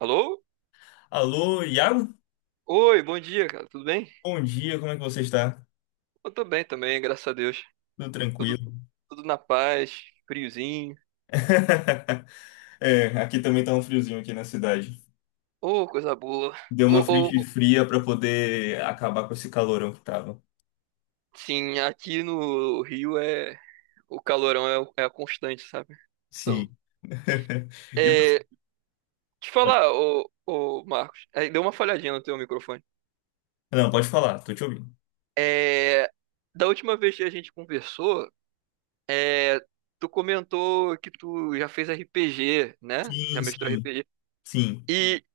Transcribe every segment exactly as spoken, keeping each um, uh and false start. Alô? Alô, Iago? Oi, bom dia, cara. Tudo bem? Bom dia, como é que você está? Eu tô bem também, graças a Deus. Tudo Tudo, tranquilo? tudo na paz, friozinho. É, aqui também tá um friozinho aqui na cidade. Ô, coisa boa. Deu Ô, uma ô, frente ô. fria para poder acabar com esse calorão que tava. Sim, aqui no Rio é o calorão é, o- é a constante, sabe? Então, Sim. E você? é, te falar, ô, ô, Marcos, aí deu uma falhadinha no teu microfone. Não, pode falar, tô te ouvindo. É, Da última vez que a gente conversou, é, tu comentou que tu já fez R P G, né? Já Sim, mestrou sim, R P G. sim. E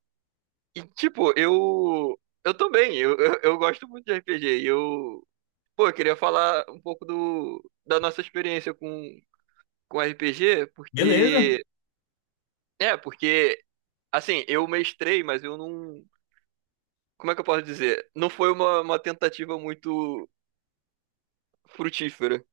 E, tipo, eu. Eu também, eu, eu, eu gosto muito de R P G. E eu. Pô, eu queria falar um pouco do, da nossa experiência com, com R P G, Beleza? porque. É, porque assim, eu mestrei, mas eu não. Como é que eu posso dizer? Não foi uma, uma tentativa muito frutífera,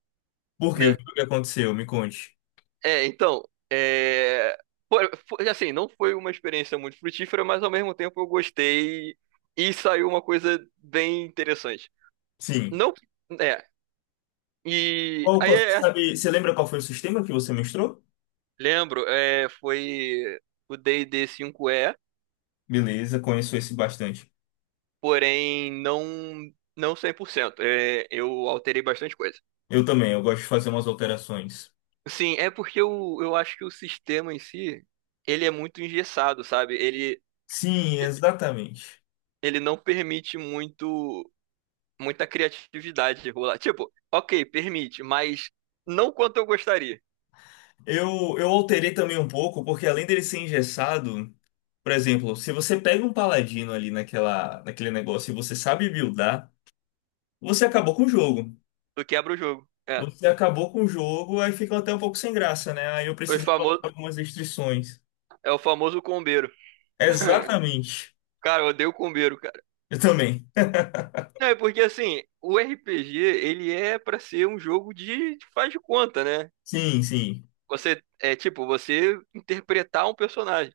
Por quê? né? O que aconteceu? Me conte. É, então. É. Foi, foi- assim, não foi uma experiência muito frutífera, mas ao mesmo tempo eu gostei e saiu uma coisa bem interessante. Sim. Não. É. E Qual, aí, qual- é, sabe, você lembra qual foi o sistema que você mestrou? Lembro, é, foi o d e D cinco e Beleza, conheço esse bastante. porém não não cem por cento. É, eu alterei bastante coisa. Eu também, eu gosto de fazer umas alterações. Sim, é porque eu, eu acho que o sistema em si, ele é muito engessado, sabe? Ele, Sim, exatamente. Ele não permite muito muita criatividade rolar. Tipo, ok, permite, mas não quanto eu gostaria. Eu, eu alterei também um pouco, porque além dele ser engessado, por exemplo, se você pega um paladino ali naquela, naquele negócio e você sabe buildar, você acabou com o jogo. Tu quebra o jogo. É, Você acabou com o jogo, aí fica até um pouco sem graça, né? Aí eu o precisei colocar famoso, algumas restrições. É o famoso combeiro. Exatamente. Cara, eu odeio combeiro. Eu também. Não, é porque assim, o R P G, ele é pra ser um jogo de de faz de conta, né? Sim, sim. Você é tipo, você interpretar um personagem.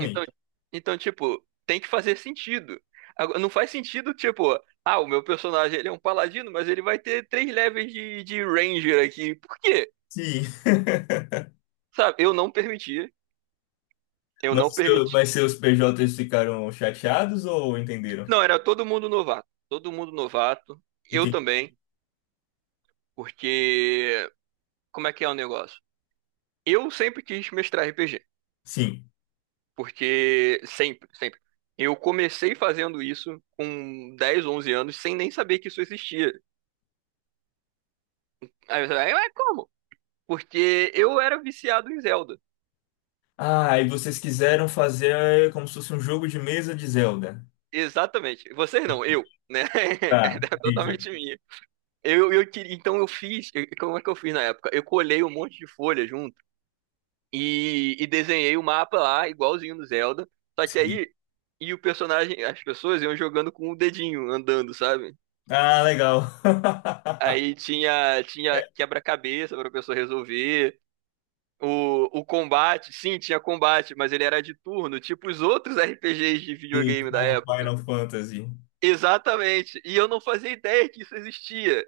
Então, então tipo, tem que fazer sentido. Agora, não faz sentido, tipo, ah, o meu personagem ele é um paladino, mas ele vai ter três levels de, de ranger aqui. Por quê? Sim. Sabe, eu não permitia, eu não Mas, seu- permiti. mas seus P Js ficaram chateados ou entenderam? Não, era todo mundo novato, todo mundo novato, eu Entendi. também, porque como é que é o negócio? Eu sempre quis mestrar R P G. Sim. Porque sempre, sempre. Eu comecei fazendo isso com dez onze anos, sem nem saber que isso existia. Aí você vai, mas como? Porque eu era viciado em Zelda. Ah, e vocês quiseram fazer como se fosse um jogo de mesa de Zelda. Exatamente. Vocês não, eu, né? Tá, É entendi. totalmente minha. Eu, eu queria, então eu fiz, eu- como é que eu fiz na época? Eu colhei um monte de folha junto e, e desenhei o mapa lá, igualzinho no Zelda. Só que Sim. aí, e o personagem, as pessoas iam jogando com o dedinho, andando, sabe? Ah, legal. Aí tinha, tinha quebra-cabeça pra pessoa resolver. O, o combate, sim, tinha combate, mas ele era de turno, tipo os outros R P Gs de Sim, videogame da com época. Final Fantasy. Exatamente. E eu não fazia ideia que isso existia.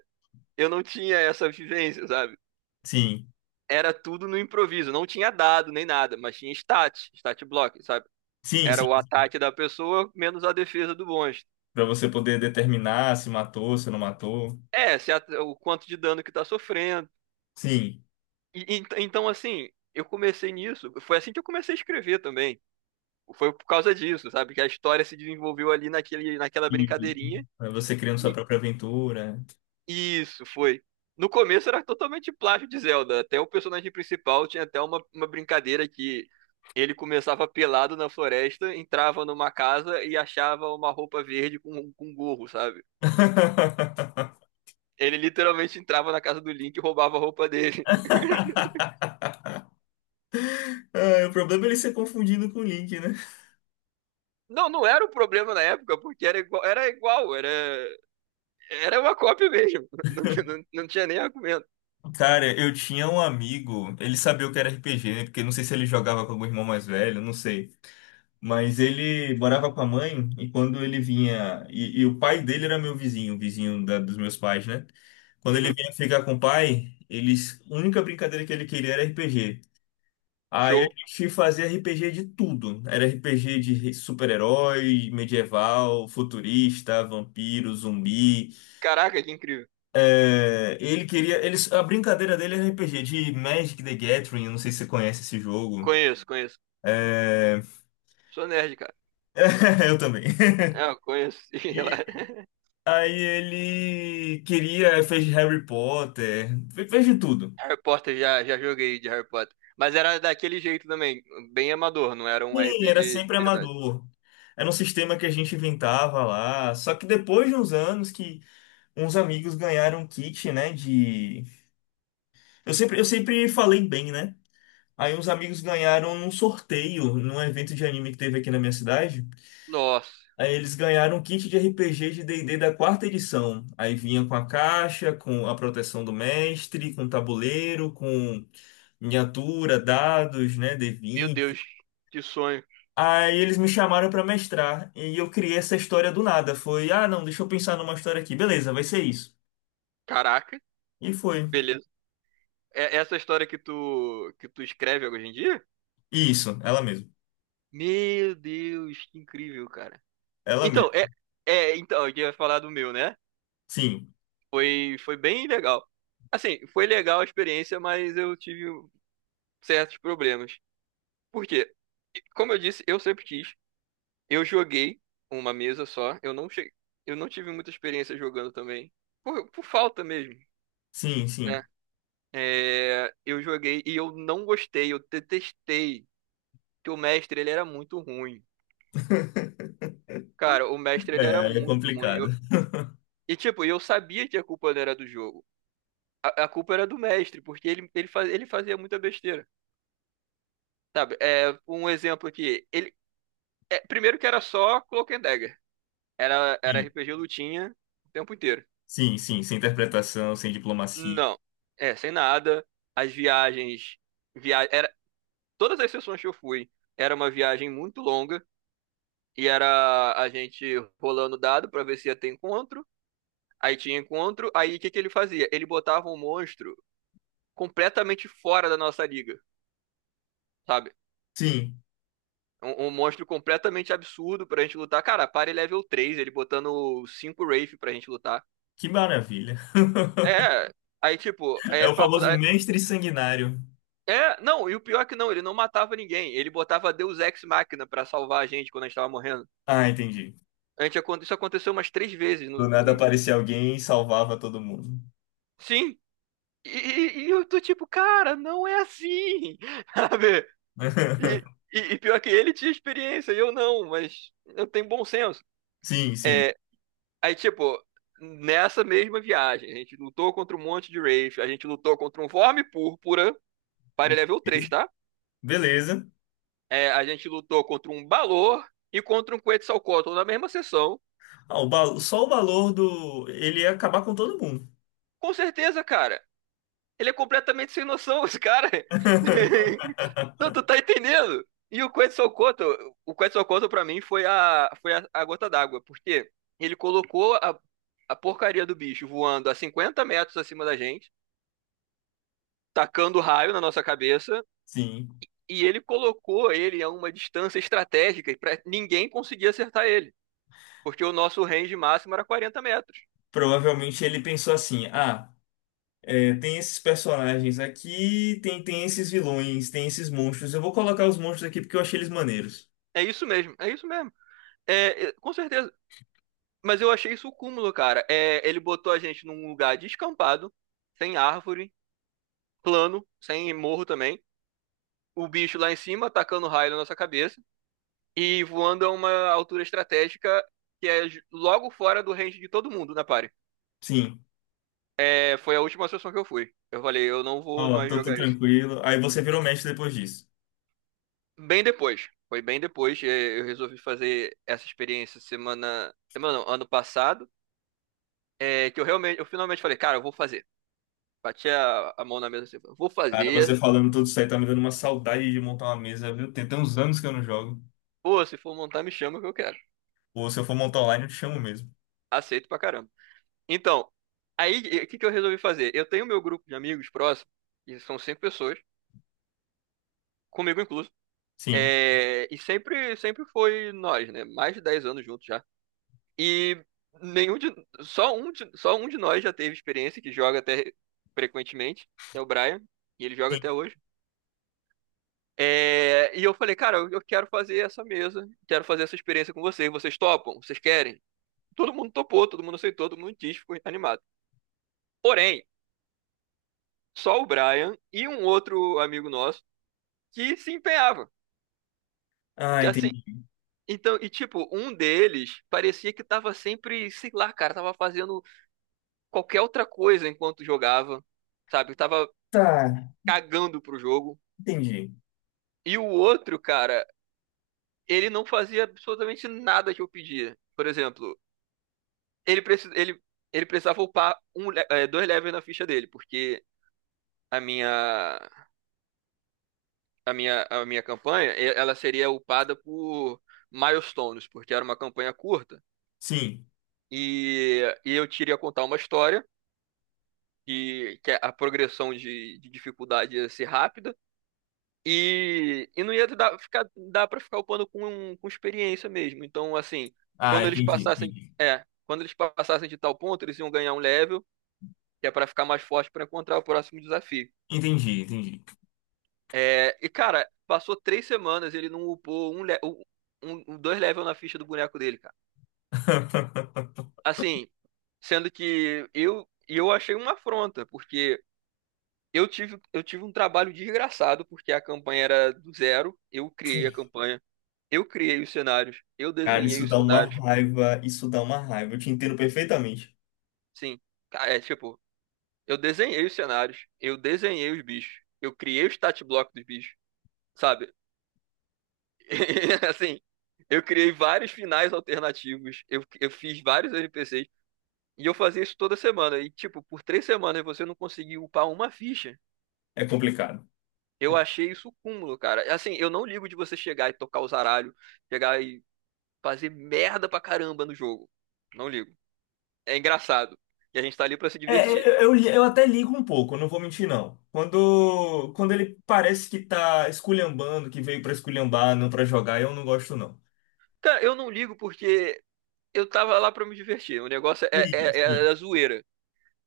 Eu não tinha essa vivência, sabe? Sim, Era tudo no improviso. Não tinha dado nem nada, mas tinha stat, stat block, sabe? sim, Era o sim. ataque da pessoa menos a defesa do monstro. Para você poder determinar se matou, se não matou. É, se a- O quanto de dano que tá sofrendo. Sim. E- ent- então, assim, eu comecei nisso. Foi assim que eu comecei a escrever também. Foi por causa disso, sabe? Que a história se desenvolveu ali naquele, naquela E brincadeirinha. pra você criando sua E própria aventura. e isso foi. No começo era totalmente plágio de Zelda. Até o personagem principal tinha até uma, uma brincadeira que ele começava pelado na floresta, entrava numa casa e achava uma roupa verde com, com um gorro, sabe? Ele literalmente entrava na casa do Link e roubava a roupa dele. Ah, o problema é ele ser confundido com o Link, né? Não, não era um problema na época, porque era igual, era igual, era, era uma cópia mesmo. Não, tinha- não, não tinha nem argumento. Cara, eu tinha um amigo, ele sabia o que era R P G, né? Porque não sei se ele jogava com algum irmão mais velho, não sei. Mas ele morava com a mãe e quando ele vinha. E, e o pai dele era meu vizinho, o vizinho da- dos meus pais, né? Quando ele Uhum, vinha ficar com o pai, eles, a única brincadeira que ele queria era R P G. Aí a show. gente fazia R P G de tudo. Era R P G de super-herói, medieval, futurista, vampiro, zumbi. Caraca, que incrível. É, ele queria. Eles, a brincadeira dele era R P G de Magic the Gathering, eu não sei se você conhece esse jogo. Conheço, conheço. É, Sou nerd, cara. eu também. É, eu conheço. sei lá. Aí ele queria, fez Harry Potter, fe- fez de tudo. Harry Potter, já, já joguei de Harry Potter. Mas era daquele jeito também, bem amador, não era um Sim, era R P G sempre de verdade. amador. Era um sistema que a gente inventava lá. Só que depois de uns anos que uns amigos ganharam um kit, né, de... Eu sempre, eu sempre falei bem, né? Aí uns amigos ganharam num sorteio, num evento de anime que teve aqui na minha cidade. Nossa, Aí eles ganharam um kit de R P G de D e D da quarta edição. Aí vinha com a caixa, com a proteção do mestre, com tabuleiro, com miniatura, dados, né, meu D vinte. Deus, que sonho. Aí eles me chamaram para mestrar e eu criei essa história do nada. Foi, ah, não, deixa eu pensar numa história aqui. Beleza, vai ser isso. Caraca, E foi. beleza. É essa história que tu que tu escreve hoje em dia? Isso, ela mesma. Meu Deus, que incrível, cara. Ela Então, mesma. é, é então, eu ia falar do meu, né? Sim, Foi foi bem legal. Assim, foi legal a experiência, mas eu tive certos problemas. Por quê? Como eu disse, eu sempre quis. Eu joguei uma mesa só. Eu não cheguei, eu não tive muita experiência jogando também. Por, por falta mesmo, sim, né? sim. É, eu joguei e eu não gostei, eu detestei. Que o mestre, ele era muito ruim. Cara, o mestre, ele era É, é muito ruim. complicado. Eu- e tipo, eu sabia que a culpa não era do jogo. A, a culpa era do mestre, porque ele, ele, faz, ele fazia muita besteira. Sabe? É, um exemplo aqui. Ele, é, primeiro que era só Cloak and Dagger. Era, era Sim, R P G lutinha o tempo inteiro. sim, sim, sem interpretação, sem diplomacia. Não, é, sem nada. As viagens, via... era... todas as sessões que eu fui, era uma viagem muito longa e era a gente rolando dado pra ver se ia ter encontro. Aí tinha encontro, aí o que que ele fazia? Ele botava um monstro completamente fora da nossa liga, sabe? Sim. Um, um monstro completamente absurdo pra gente lutar. Cara, pare level três, ele botando cinco Wraith pra gente lutar. Que maravilha. É, aí tipo, É é o papo. famoso mestre sanguinário. É, não, e o pior é que não, ele não matava ninguém. Ele botava Deus Ex Machina pra salvar a gente quando a gente tava morrendo. Ah, entendi. A gente, acon- isso aconteceu umas três vezes. Do No- nada em- aparecia alguém e salvava todo mundo. sim. E, e- e eu tô tipo, cara, não é assim. Sabe? E, e, e pior que ele tinha experiência, e eu não, mas eu tenho bom senso. Sim, sim. É, aí, tipo, nessa mesma viagem, a gente lutou contra um monte de Wraith, a gente lutou contra um Vorme Púrpura, para level Beleza. três, tá? Beleza. É, a gente lutou contra um Balor e contra um Quetzalcoatl na mesma sessão. Ah, o ba- Só o valor do. Ele ia acabar com todo mundo. Com certeza, cara. Ele é completamente sem noção, esse cara. Não, tu tá entendendo? E o Quetzalcoatl, o Quetzalcoatl pra mim foi a, foi a, a gota d'água, porque ele colocou a, a porcaria do bicho voando a cinquenta metros acima da gente, tacando raio na nossa cabeça, Sim. e ele colocou ele a uma distância estratégica pra ninguém conseguir acertar ele, porque o nosso range máximo era quarenta metros. Provavelmente ele pensou assim: ah, é, tem esses personagens aqui, tem, tem esses vilões, tem esses monstros. Eu vou colocar os monstros aqui porque eu achei eles maneiros. É isso mesmo, é isso mesmo. É, é, com certeza. Mas eu achei isso o cúmulo, cara. É, ele botou a gente num lugar descampado, sem árvore, plano, sem morro também. O bicho lá em cima atacando raio na nossa cabeça e voando a uma altura estratégica que é ju- logo fora do range de todo mundo na party. Sim. É, foi a última sessão que eu fui. Eu falei, eu não vou Ó, mais tô, tô jogar isso. tranquilo. Aí você virou mestre depois disso. Bem depois. Foi bem depois. é, Eu resolvi fazer essa experiência semana. Semana não, ano passado. É, que eu realmente, eu finalmente falei, cara, eu vou fazer. Bati a, a mão na mesa assim, vou Cara, você fazer. falando tudo isso aí tá me dando uma saudade de montar uma mesa, viu? Tem até uns anos que eu não jogo. Pô, se for montar, me chama que eu quero. Ou se eu for montar online, eu te chamo mesmo. Aceito pra caramba. Então, aí o que que eu resolvi fazer? Eu tenho meu grupo de amigos próximos, e são cinco pessoas, comigo incluso. Sim. É, e sempre, sempre foi nós, né? Mais de dez anos juntos já. E nenhum de, Só um de, só um de nós já teve experiência, que joga até frequentemente, é o Brian, e ele joga Sim. até hoje. É, e eu falei, cara, eu eu quero fazer essa mesa, quero fazer essa experiência com vocês. Vocês topam? Vocês querem? Todo mundo topou, todo mundo aceitou, todo mundo quis, ficou animado. Porém, só o Brian e um outro amigo nosso que se empenhava. Ah, Que assim, entendi. então, e tipo, um deles parecia que tava sempre, sei lá, cara, tava fazendo qualquer outra coisa enquanto jogava, sabe? Tava Tá, cagando pro jogo. entendi. E o outro, cara, ele não fazia absolutamente nada que eu pedia. Por exemplo, ele, preci ele, ele precisava upar um, le- eh, dois levels na ficha dele, porque a minha a minha, a minha campanha, e- ela seria upada por milestones, porque era uma campanha curta. Sim. E, e eu queria contar uma história, que, que a progressão de, de dificuldade ia ser rápida. E, e não ia dar, ficar, dar para ficar upando com, com experiência mesmo. Então, assim, Ah, quando eles entendi, passassem. entendi. É, quando eles passassem de tal ponto, eles iam ganhar um level, que é para ficar mais forte para encontrar o próximo desafio. Entendi, entendi. É, e cara, passou três semanas e ele não upou um, le- um, um- um, dois levels na ficha do boneco dele, cara. Assim, sendo que eu e eu achei uma afronta, porque eu tive, eu tive um trabalho desgraçado, porque a campanha era do zero, eu criei a campanha, eu criei os cenários, eu Cara, desenhei isso os dá uma cenários. raiva, isso dá uma raiva. Eu te entendo perfeitamente. Sim, ca- é tipo, eu desenhei os cenários, eu desenhei os bichos, eu criei o stat block dos bichos, sabe? Assim, eu criei vários finais alternativos, eu, eu fiz vários N P Cs, e eu fazia isso toda semana. E, tipo, por três semanas você não conseguiu upar uma ficha. É complicado. Eu achei isso cúmulo, cara. Assim, eu não ligo de você chegar e tocar o zaralho, chegar e fazer merda pra caramba no jogo. Não ligo. É engraçado. E a gente tá ali pra se É, divertir. eu, eu, eu até ligo um pouco, não vou mentir, não. Quando, quando ele parece que tá esculhambando, que veio pra esculhambar, não pra jogar, eu não gosto, não. Cara, eu não ligo porque eu tava lá pra me divertir. O negócio é, Sim, é, é sim. a zoeira,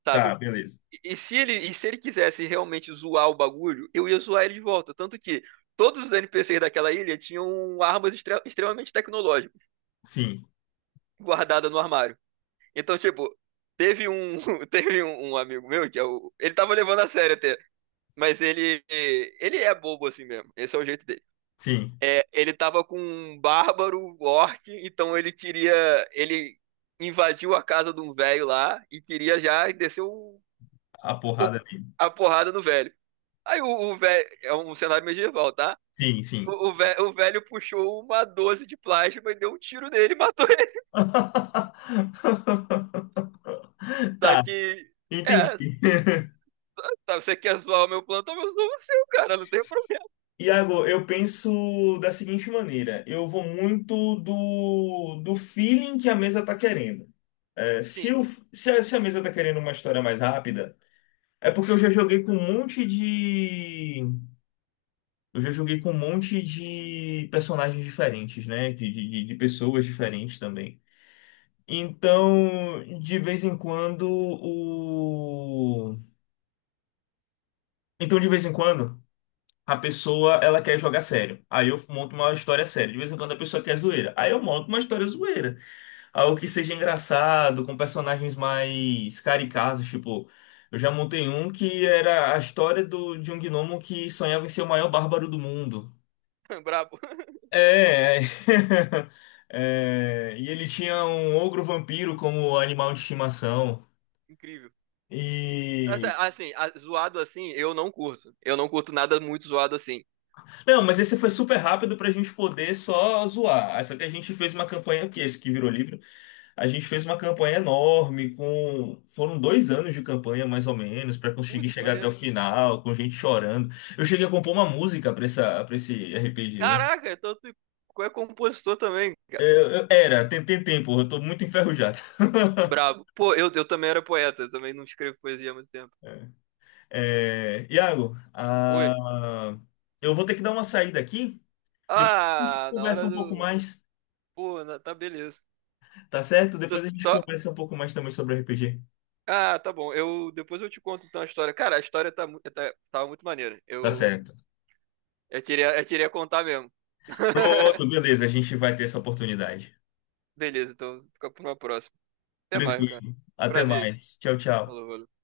sabe? Tá, beleza. E se ele, e se ele quisesse realmente zoar o bagulho, eu ia zoar ele de volta. Tanto que todos os N P Cs daquela ilha tinham armas extre- extremamente tecnológicas Sim, guardadas no armário. Então, tipo, teve um, teve um, um amigo meu que é o, ele tava levando a sério até, mas ele, ele é bobo assim mesmo. Esse é o jeito dele. sim. É, ele tava com um bárbaro orc, então ele queria, ele invadiu a casa de um velho lá e queria já descer o, A o- porrada dele. a porrada no velho. Aí o, o velho. É um cenário medieval, tá? Sim, sim. O, o, ve- o velho puxou uma doze de plasma e deu um tiro nele e matou ele. Só Tá, que. É, entendi. tá, você quer zoar o meu plano, então eu zoo o seu, cara. Não tem problema. Iago, eu penso da seguinte maneira: eu vou muito do, do feeling que a mesa tá querendo. É, se, Sim, o, se, a, se a mesa tá querendo uma história mais rápida, é porque eu já joguei com um monte de. Eu já joguei com um monte de personagens diferentes, né? De, de, de de pessoas diferentes também. Então, de vez em quando o Então, de vez em quando a pessoa ela quer jogar sério. Aí eu monto uma história séria. De vez em quando a pessoa quer zoeira. Aí eu monto uma história zoeira, algo que seja engraçado, com personagens mais caricatos, tipo, eu já montei um que era a história do... de um gnomo que sonhava em ser o maior bárbaro do mundo. brabo. É, é, e ele tinha um ogro vampiro como animal de estimação. Incrível. Mas, é, E, Assim, a- zoado assim, eu não curto. Eu não curto nada muito zoado assim. não, mas esse foi super rápido pra gente poder só zoar. Ah, Só que a gente fez uma campanha, que esse que virou livro, a gente fez uma campanha enorme, com. Foram dois anos de campanha, mais ou menos, pra conseguir Putz, chegar até o maneiro. final, com gente chorando. Eu cheguei a compor uma música pra essa, pra esse R P G. Caraca, então tu tu é compositor também, cara. Eu- eu- era, tem, tem tempo, eu tô muito enferrujado. Brabo. Pô, eu, eu também era poeta, eu também não escrevo poesia há muito tempo. É, é, Iago, Oi. ah, eu vou ter que dar uma saída aqui. Depois a gente Ah, na conversa hora um pouco do. mais, Pô, na- tá beleza. tá certo? Tô Depois a gente só. conversa um pouco mais também sobre R P G. Ah, tá bom. Eu depois eu te conto então a história. Cara, a história tá, mu- tá tava muito maneira. Tá Eu certo. Eu queria eu queria contar mesmo. Pronto, beleza. A gente vai ter essa oportunidade. Beleza, então fica pra uma próxima. Até mais, cara. Tranquilo. Até Prazer. mais. Tchau, tchau. Falou, valeu.